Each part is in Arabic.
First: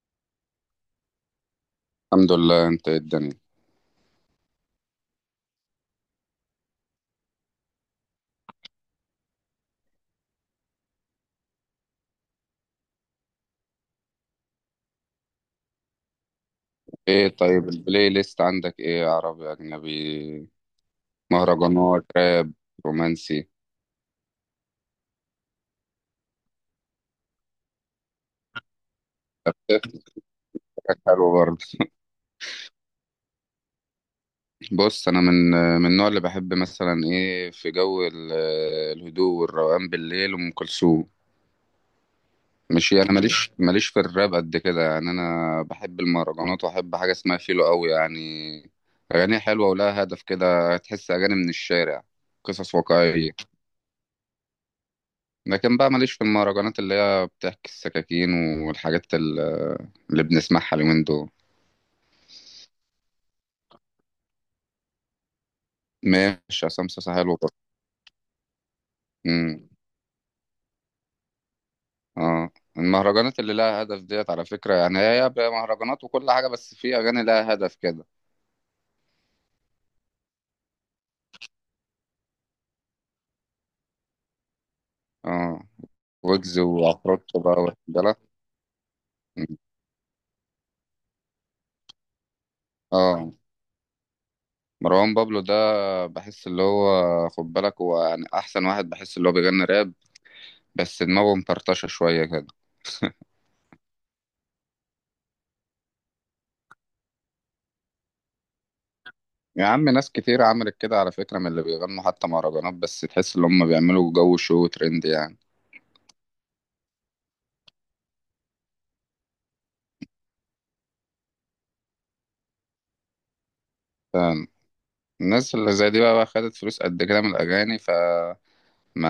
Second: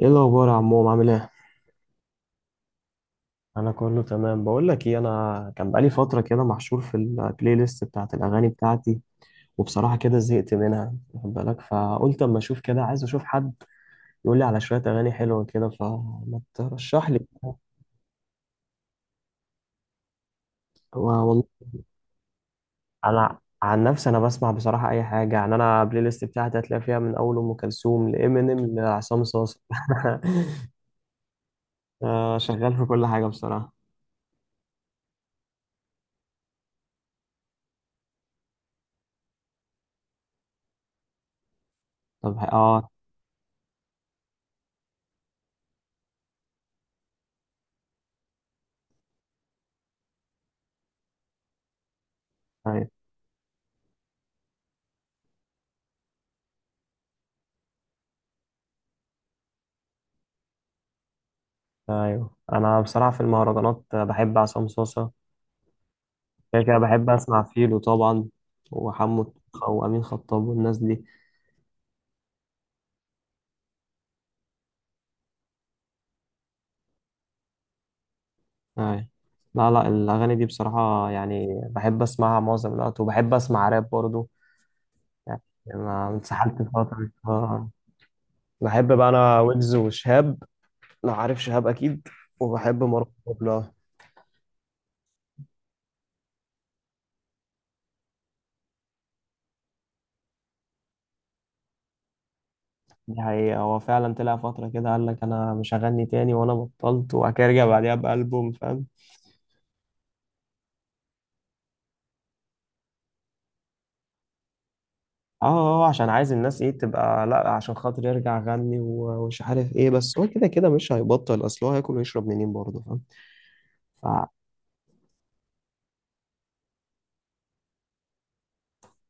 ايه الاخبار يا عمو؟ عامل ايه؟ الحمد لله، انت ايه الدنيا؟ انا كله تمام. بقول لك ايه، انا كان بقالي فتره كده محشور في البلاي ليست بتاعت الاغاني بتاعتي، وبصراحه كده زهقت منها واخد بالك، فقلت اما اشوف كده، عايز اشوف حد يقول لي على شويه اغاني حلوه كده، فما ترشح لي ايه كده. طيب، البلاي ليست عندك ايه؟ عربي، اجنبي، و- والله مهرجانات، راب، انا رومانسي؟ عن نفسي انا بسمع بصراحه اي حاجه، يعني انا البلاي ليست بتاعتي هتلاقي فيها من اول ام كلثوم لامينيم لعصام صاصا حاجات حلوه برضه. شغال في كل حاجه بصراحه. بص انا من النوع اللي بحب مثلا ايه في جو الهدوء والروقان بالليل ام كلثوم. طب اه مش انا ماليش في الراب قد كده، يعني انا بحب المهرجانات واحب حاجه اسمها فيلو قوي، يعني اغاني حلوه ولها هدف كده، تحس اغاني من الشارع، قصص طيب. واقعيه. لكن بقى ماليش في المهرجانات اللي هي بتحكي السكاكين والحاجات اللي بنسمعها اليومين دول. ايوه انا بصراحه في المهرجانات بحب عصام صاصا، كده ماشي، كده عصام بحب صاصا حلو اسمع برضه. فيلو طبعا، وحمو الطيخة امم وامين خطاب والناس دي. اه. المهرجانات اللي لها هدف ديت على فكرة، يعني هي بقى مهرجانات وكل حاجة، بس في أغاني لها هدف كده. ايوه، لا لا الاغاني دي بصراحه يعني بحب اسمعها معظم الوقت، وبحب اسمع راب برضو. يعني اه، انا ويجز اتسحلت فتره وعفروتو بقى، واخد بالك. بحب بقى انا مم. ويجز وشهاب، لو عارف شهاب اكيد، وبحب مروان اه، بابلو أوي. مروان بابلو ده بحس اللي هو، خد بالك، هو يعني أحسن واحد، بحس اللي هو بيغني راب بس دماغه مفرطشة شوية كده. دي حقيقة، هو فعلا طلع فترة كده قال لك أنا مش هغني تاني، وأنا بطلت، وبعد كده رجع بعديها بألبوم، فاهم؟ يا عم، ناس كتير عملت كده على فكرة، من اللي بيغنوا حتى مهرجانات، بس تحس ان هم بيعملوا جو شو ترند يعني. اه، عشان عايز الناس ايه تبقى، لا عشان خاطر يرجع غني ومش عارف ايه، بس هو كده كده مش هيبطل، اصل هو هياكل ويشرب منين برضه، فاهم؟ ف- فالناس اللي زي دي بقى خدت فلوس قد كده من الأغاني، فما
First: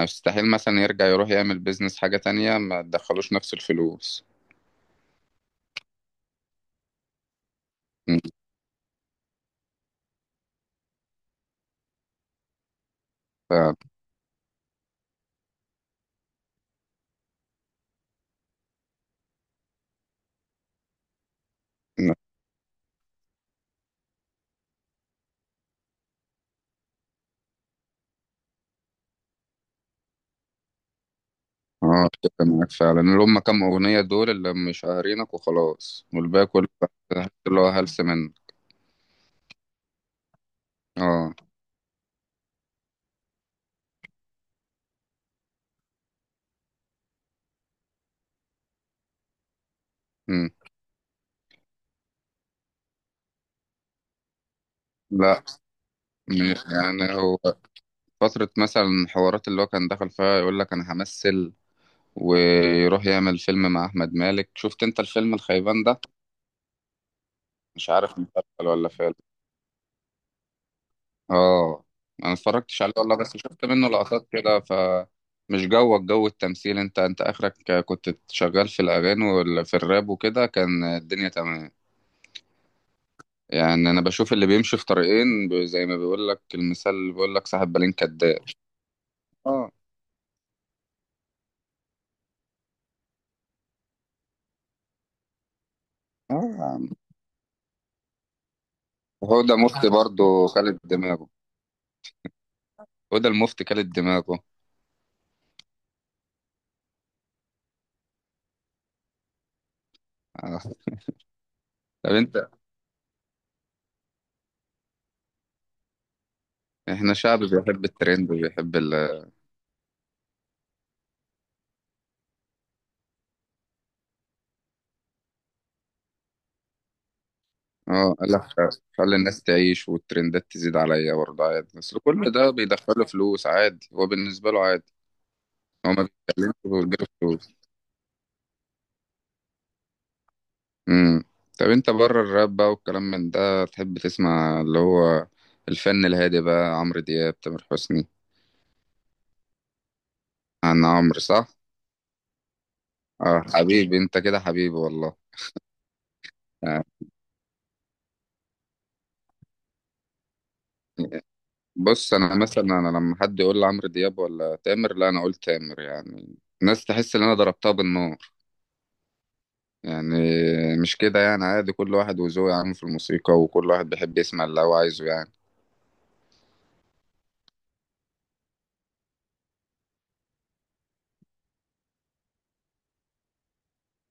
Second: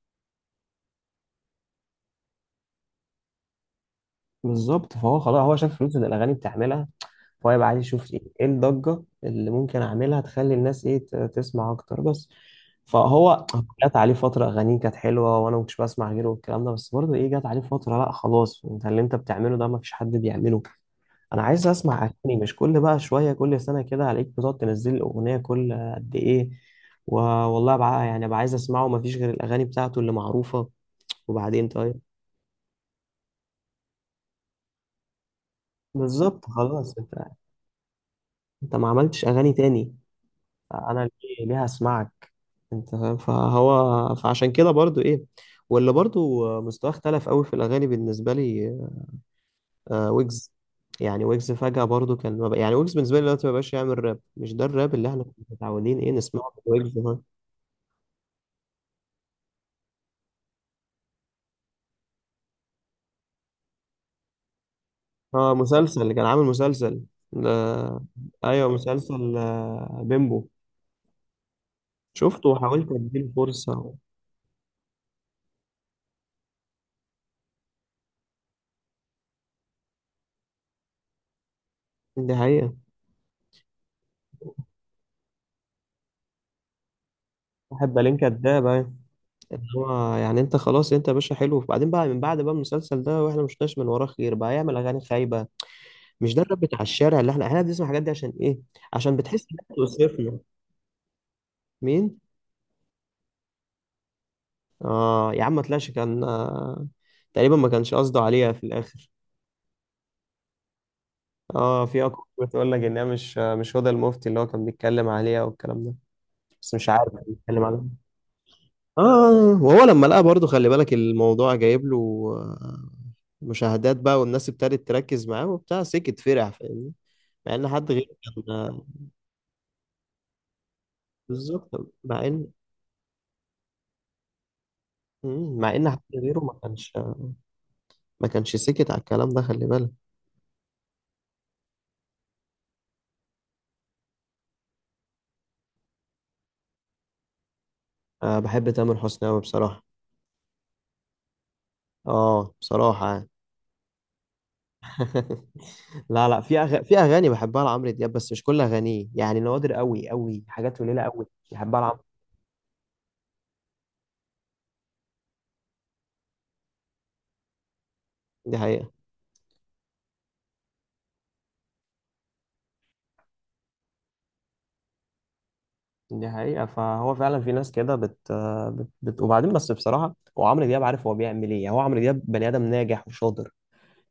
يستحيل مثلا يرجع يروح يعمل بيزنس حاجة تانية ما تدخلوش نفس الفلوس. بالظبط، فهو خلاص هو شاف فلوس اللي الاغاني بتعملها، فهو يبقى عايز يشوف م، ايه، إيه الضجه اللي ممكن اعملها تخلي الناس ايه تسمع اكتر بس. فهو ف جت عليه فتره اغانيه كانت حلوه، وانا ما كنتش بسمع غيره والكلام ده، بس برضه ايه جت عليه فتره لا خلاص انت اللي انت بتعمله ده ما فيش حد بيعمله. انا عايز اسمع اغاني، مش كل بقى شويه كل سنه كده عليك بتقعد تنزل لي اغنيه كل قد ايه. والله بقى يعني بقى عايز اسمعه، مفيش غير الاغاني بتاعته اللي معروفه. وبعدين طيب أتفق معاك فعلا، اللي هم كام أغنية دول اللي مشهرينك وخلاص، بالظبط والباقي كله خلاص. انت اللي هو هلس منه. انت ما عملتش اغاني تاني، انا اه. ليه هسمعك؟ انت فاهم، فهو فعشان كده برضو ايه، واللي برضو مستواه اختلف قوي في الاغاني بالنسبه لي. آه، م. ويجز، يعني ويجز فجأة برضو كان ما بق- يعني ويجز بالنسبة لي دلوقتي ما بقاش يعمل راب، مش ده الراب اللي احنا كنا لا. متعودين ايه نسمعه م- من ويجز. يعني هو فترة مثلا، حوارات اللي هو كان دخل فيها يقول لك أنا همثل، ويروح يعمل فيلم مع احمد مالك، شفت انت الفيلم اه، الخيبان ده؟ مسلسل اللي كان عامل مسلسل ده، مش عارف، مسلسل ايوه ولا فيلم. مسلسل بيمبو. اه، انا شفته اتفرجتش وحاولت عليه والله، اديله بس شفت فرصه. منه لقطات كده، فمش جوك جو التمثيل، انت اخرك كنت شغال في الاغاني وفي الراب وكده كان الدنيا تمام. دي حقيقه. يعني انا بشوف اللي بيمشي في طريقين زي ما بيقول لك المثال، اللي بيقول لك صاحب بالين واحد بالين كداب. كداب، ايوه، اللي اه، هو يعني انت خلاص انت يا باشا حلو، وبعدين بقى من بعد بقى المسلسل ده واحنا مش شفناش من وراه خير، بقى يعمل اغاني خايبه؟ مش اه، ده الراب يا بتاع عم. الشارع اللي احنا بنسمع الحاجات دي عشان ايه؟ عشان هو بتحس ده ان انت مفتي وصفنا. برضه خالد دماغه. مين؟ هو ده المفتي خالد دماغه. اه يا عم ما طلعش، كان تقريبا ما كانش قصده عليها في الاخر. آه. اه، في طب اكو انت، بتقول لك ان هي مش، مش هدى المفتي اللي هو كان بيتكلم عليها والكلام ده، بس مش عارف احنا شعب بيتكلم بيحب عن، الترند وبيحب ال. وهو لما لقى برضه خلي بالك الموضوع جايب له آه، مشاهدات بقى، والناس ابتدت تركز معاه وبتاع، سكت فرح، فاهمني؟ مع ان حد غيره اه قال لك: كان خلي الناس تعيش والترندات تزيد عليا، برضه عادي، بالظبط. بس مع كل ان، ده بيدخله فلوس، عادي هو بالنسبة له عادي. مع ان هو حد ما غيره بيتكلمش ما كانش وبيجيب فلوس. ما كانش سكت على الكلام ده، خلي بالك. امم طب انت بره الراب بقى والكلام من ده، تحب تسمع اللي هو الفن الهادي بقى؟ عمرو دياب، تامر حسني؟ أه، بحب تامر حسني قوي بصراحة. عن عمرو صح؟ اه بصراحة يعني. اه، حبيبي انت كده، حبيبي والله. لا لا، يعني في اغاني بحبها لعمرو دياب، بس مش كل اغانيه، يعني نوادر قوي قوي، حاجات قليلة قوي بحبها لعمرو. بص انا مثلا انا لما حد يقول لي عمرو دياب ولا تامر، لا انا اقول تامر، يعني الناس تحس ان انا ضربتها بالنار، دي حقيقة. يعني مش كده، يعني عادي، كل واحد وذوقه يا عم في الموسيقى، وكل واحد بيحب يسمع اللي هو عايزه يعني. دي حقيقة، فهو فعلا في ناس كده وبعدين بس بصراحة هو عمرو دياب عارف هو بيعمل ايه، يعني هو عمرو دياب بني آدم ناجح وشاطر،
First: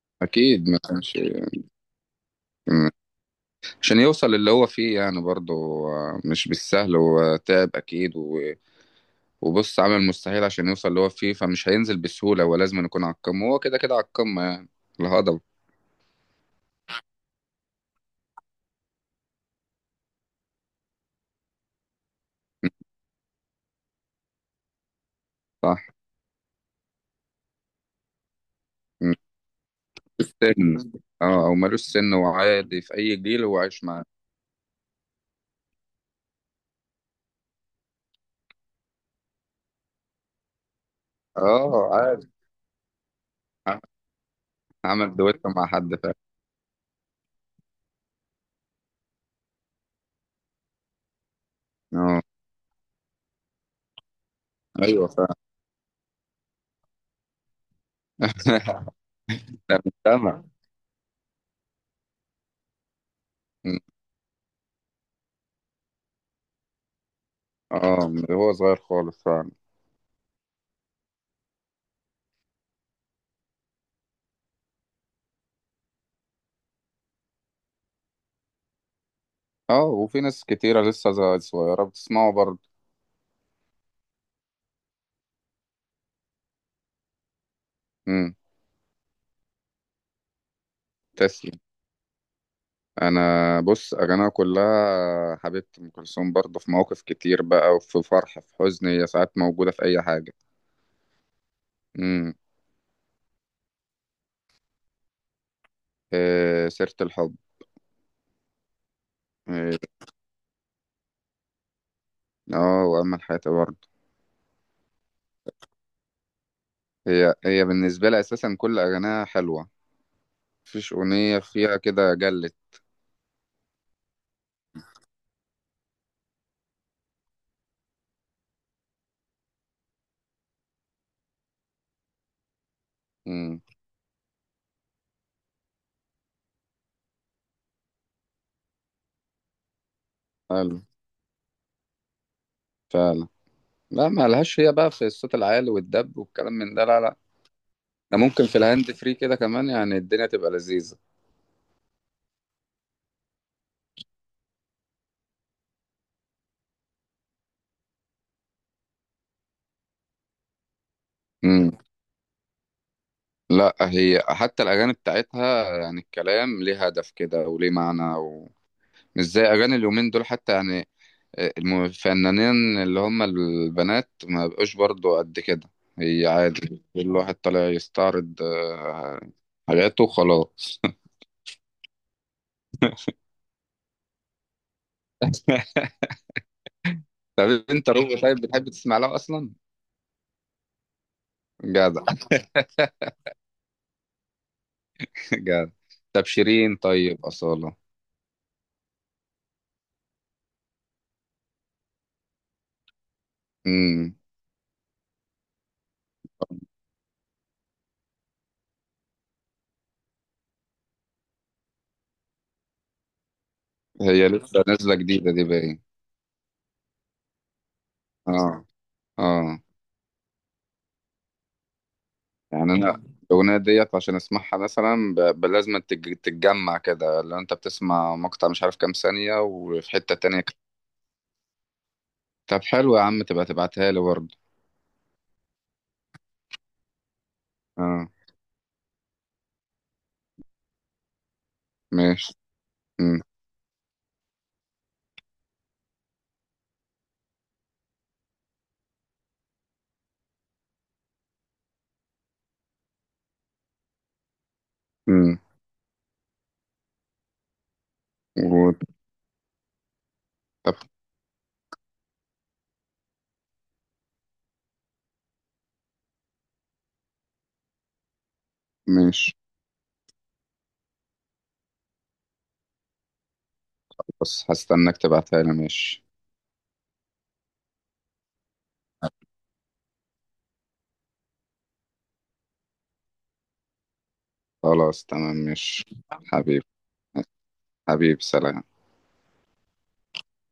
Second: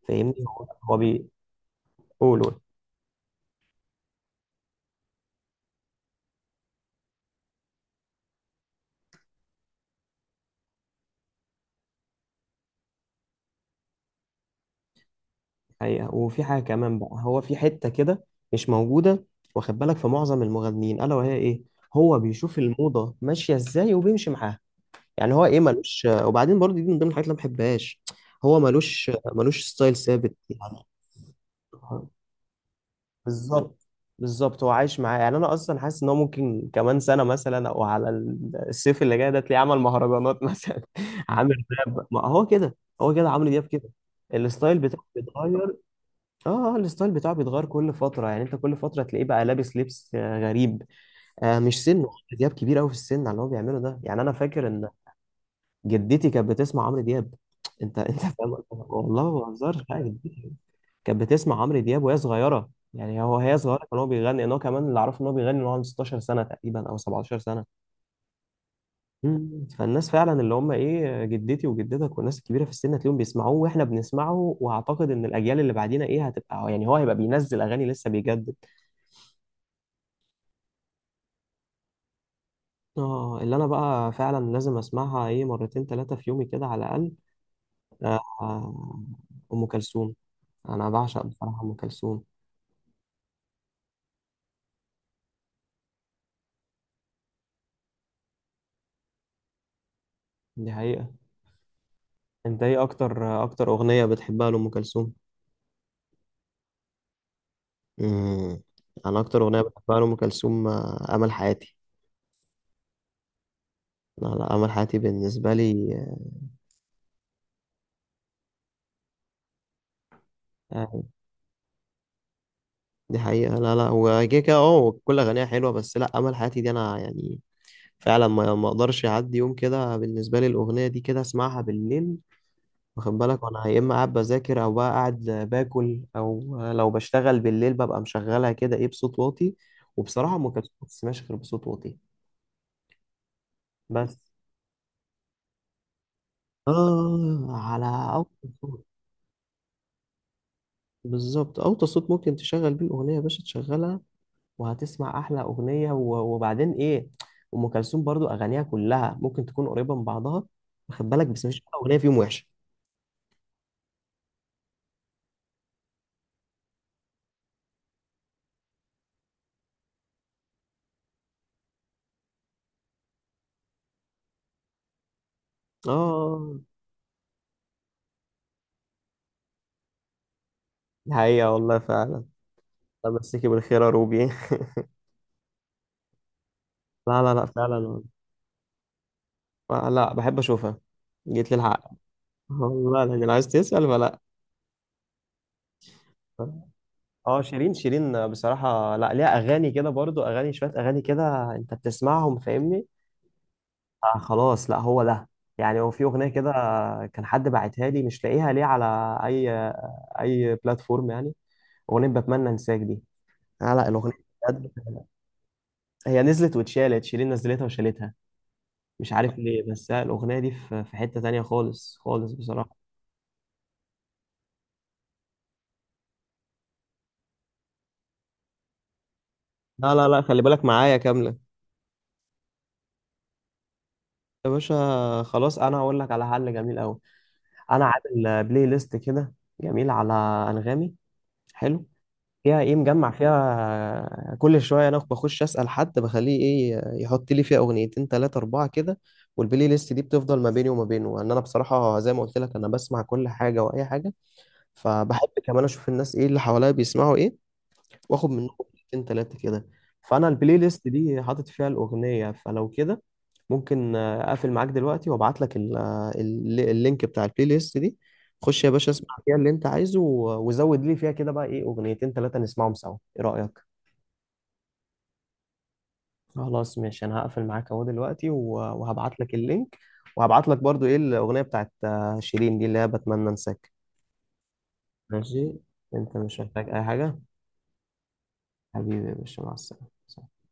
فاهمني؟ هو أكيد ما هو كانش، بيقول، قول. م- عشان يوصل اللي هو فيه يعني برضه، مش بالسهل، هو تعب أكيد و- وبص، عمل المستحيل عشان يوصل اللي هو فيه، فمش هينزل بسهولة، هو لازم يكون على القمة، هو كده كده على القمة يعني الهضبة. حقيقة. وفي حاجة كمان بقى هو في حتة كده مش موجودة واخد بالك في معظم المغنيين، ألا وهي ايه، هو بيشوف الموضة ماشية ازاي وبيمشي معاها، يعني هو ايه صح. ملوش، وبعدين برضه دي من ضمن الحاجات اللي أنا ما بحبهاش، هو ملوش م- ملوش ستايل ثابت يعني. السن. اه، أو ملوش سن وعادي في أي جيل هو عايش بالظبط، معاه. بالظبط هو عايش معاه، يعني انا اصلا حاسس ان هو ممكن كمان سنه مثلا، او على الصيف اللي جاي ده تلاقيه عمل مهرجانات مثلا عامل اه راب، ما عادي. هو كده، هو كده عمرو دياب ع- كده، الستايل بتاعه عمل دويتو مع بيتغير. حد فعلا؟ اه الستايل بتاعه بيتغير كل فتره، يعني انت كل فتره تلاقيه بقى لابس لبس غريب. آه، مش سنه عمرو اه، دياب كبير قوي في السن على اللي هو بيعمله ده، يعني انا فاكر ان أيوه فعلا. جدتي كانت بتسمع عمرو دياب، انت فاهم، والله ما ده بهزرش حاجه، مجتمع. كانت بتسمع عمرو دياب وهي صغيره، يعني هو هي صغيره كان هو بيغني، ان هو كمان اللي اعرفه ان هو بيغني ان هو عنده 16 سنه تقريبا او 17 سنه. اه، من هو صغير خالص فعلا. مم. فالناس فعلا اللي هم ايه، جدتي وجدتك والناس الكبيره في السن هتلاقيهم بيسمعوه، واحنا بنسمعه، واعتقد ان الاجيال اللي بعدينا ايه هتبقى، يعني هو هيبقى بينزل اغاني لسه بيجدد. اه، وفي ناس كتيرة لسه صغيرة بتسمعه برضه. اه، اللي انا بقى فعلا لازم اسمعها ايه مرتين ثلاثه في يومي كده على الاقل، آه، امم. آه، ام كلثوم، انا بعشق تسلم. بصراحه ام كلثوم. انا بص، اغانيها كلها حبيبتي ام كلثوم، برضه في مواقف كتير بقى، وفي فرح، في حزن، هي ساعات موجودة في اي حاجة. دي حقيقه. امم. انت ايه اكتر اغنيه بتحبها لام كلثوم؟ إيه سيرة الحب. امم، انا اكتر اغنيه إيه، بحبها لام كلثوم امل حياتي. اه، وامل حياتي برضه. لا لا، امل حياتي بالنسبه لي هي هي بالنسبة لي اساسا كل اغانيها حلوة، مفيش آه، اغنية فيها كده جلت. دي حقيقه. لا لا، هو كده كده اه كل اغانيها حلوه، بس لا امل حياتي دي انا يعني فعلا ما اقدرش اعدي يوم كده، بالنسبه لي الاغنيه دي كده اسمعها بالليل، واخد بالك، امم. وانا يا اما قاعد بذاكر او بقى قاعد باكل، او لو بشتغل بالليل ببقى مشغلها كده ايه بصوت واطي. وبصراحه ام كلثوم حلو. ما بتسمعش غير بصوت واطي، فعلا. لا، بس. ما لهاش هي بقى في الصوت العالي والدب والكلام من ده، لا، لا. اه، على ده أول ممكن في صوت، الهاند فري كده كمان، يعني الدنيا تبقى لذيذة. بالظبط اوطى صوت ممكن تشغل بيه الاغنيه يا باشا تشغلها، وهتسمع احلى اغنيه. وبعدين ايه، ام كلثوم برضو اغانيها كلها ممكن تكون قريبه من بعضها واخد بالك، بس مفيش امم. ولا اغنيه فيهم وحشه. لا، هي حتى الأغاني بتاعتها يعني الكلام ليه هدف كده وليه معنى، ومش زي أغاني اليومين دول حتى، يعني الفنانين اللي هم البنات ما بقوش برضو قد كده، هي اه، عادي كل واحد طالع يستعرض حاجاته وخلاص. دي حقيقه، والله فعلا. الله يمسيكي بالخير يا روبي. لا لا لا، طب فعلا انت والله. روبي طيب بتحب تسمع لها اصلا؟ آه، لا بحب اشوفها، جيت للحق، جدع. والله العظيم. عايز تسال ولا؟ جدع. طب لا. شيرين؟ طيب اه، شيرين، أصالة؟ شيرين بصراحه، لا ليها اغاني كده برضو، اغاني شويه، اغاني كده انت بتسمعهم فاهمني؟ امم. آه خلاص، لا هو ده، يعني هو في اغنيه كده كان حد باعتها لي، مش لاقيها ليه، على اي، اي بلاتفورم يعني، اغنيه بتمنى انساك دي. لا لا الاغنيه، هي لسه نازلة بجد، جديدة دي باين. هي نزلت واتشالت، شيرين نزلتها وشالتها، اه، مش عارف اه، ليه، بس لا، الاغنيه دي في، في حته تانية خالص خالص يعني بصراحه. انا، يعني الاغنيه ديت عشان اسمعها مثلا لازم تتجمع كده، لو انت بتسمع مقطع مش عارف كام ثانيه وفي لا لا حته لا، تانية خلي ك- بالك معايا كامله. طب حلو يا عم، تبقى تبعتها لي برضه. يا باشا خلاص انا هقول لك على حل جميل قوي، انا اه عامل بلاي ليست كده جميل على انغامي، حلو، ماشي. فيها ايه مجمع امم، فيها كل شويه انا بخش اسال حد بخليه ايه يحط لي فيها اغنيتين ثلاثه اربعه كده، والبلاي ليست دي بتفضل ما بيني وما بينه لان انا بصراحه زي ما قلت لك انا بسمع كل حاجه واي حاجه، فبحب امم. كمان اشوف الناس ايه اللي حواليا بيسمعوا ايه، واخد منهم و- اغنيتين ثلاثه كده. فانا البلاي طب ليست دي حاطط فيها الاغنيه، فلو كده ممكن اقفل معاك دلوقتي وابعت لك اللينك بتاع البلاي ليست دي، خش يا باشا اسمع ماشي، فيها اللي انت عايزه، وزود لي فيها كده بقى ايه اغنيتين ثلاثة نسمعهم سوا، ايه رأيك؟ بس هستناك تبعتها لي ماشي. خلاص ماشي، انا هقفل معاك اهو دلوقتي، وهبعت لك اللينك، وهبعت لك برضو ايه الاغنية بتاعت شيرين دي اللي هي بتمنى انساك. خلاص تمام ماشي، ماشي. انت مش حبيبي، محتاج اي حاجة؟ حبيبي سلام. حبيبي يا باشا، مع السلامة.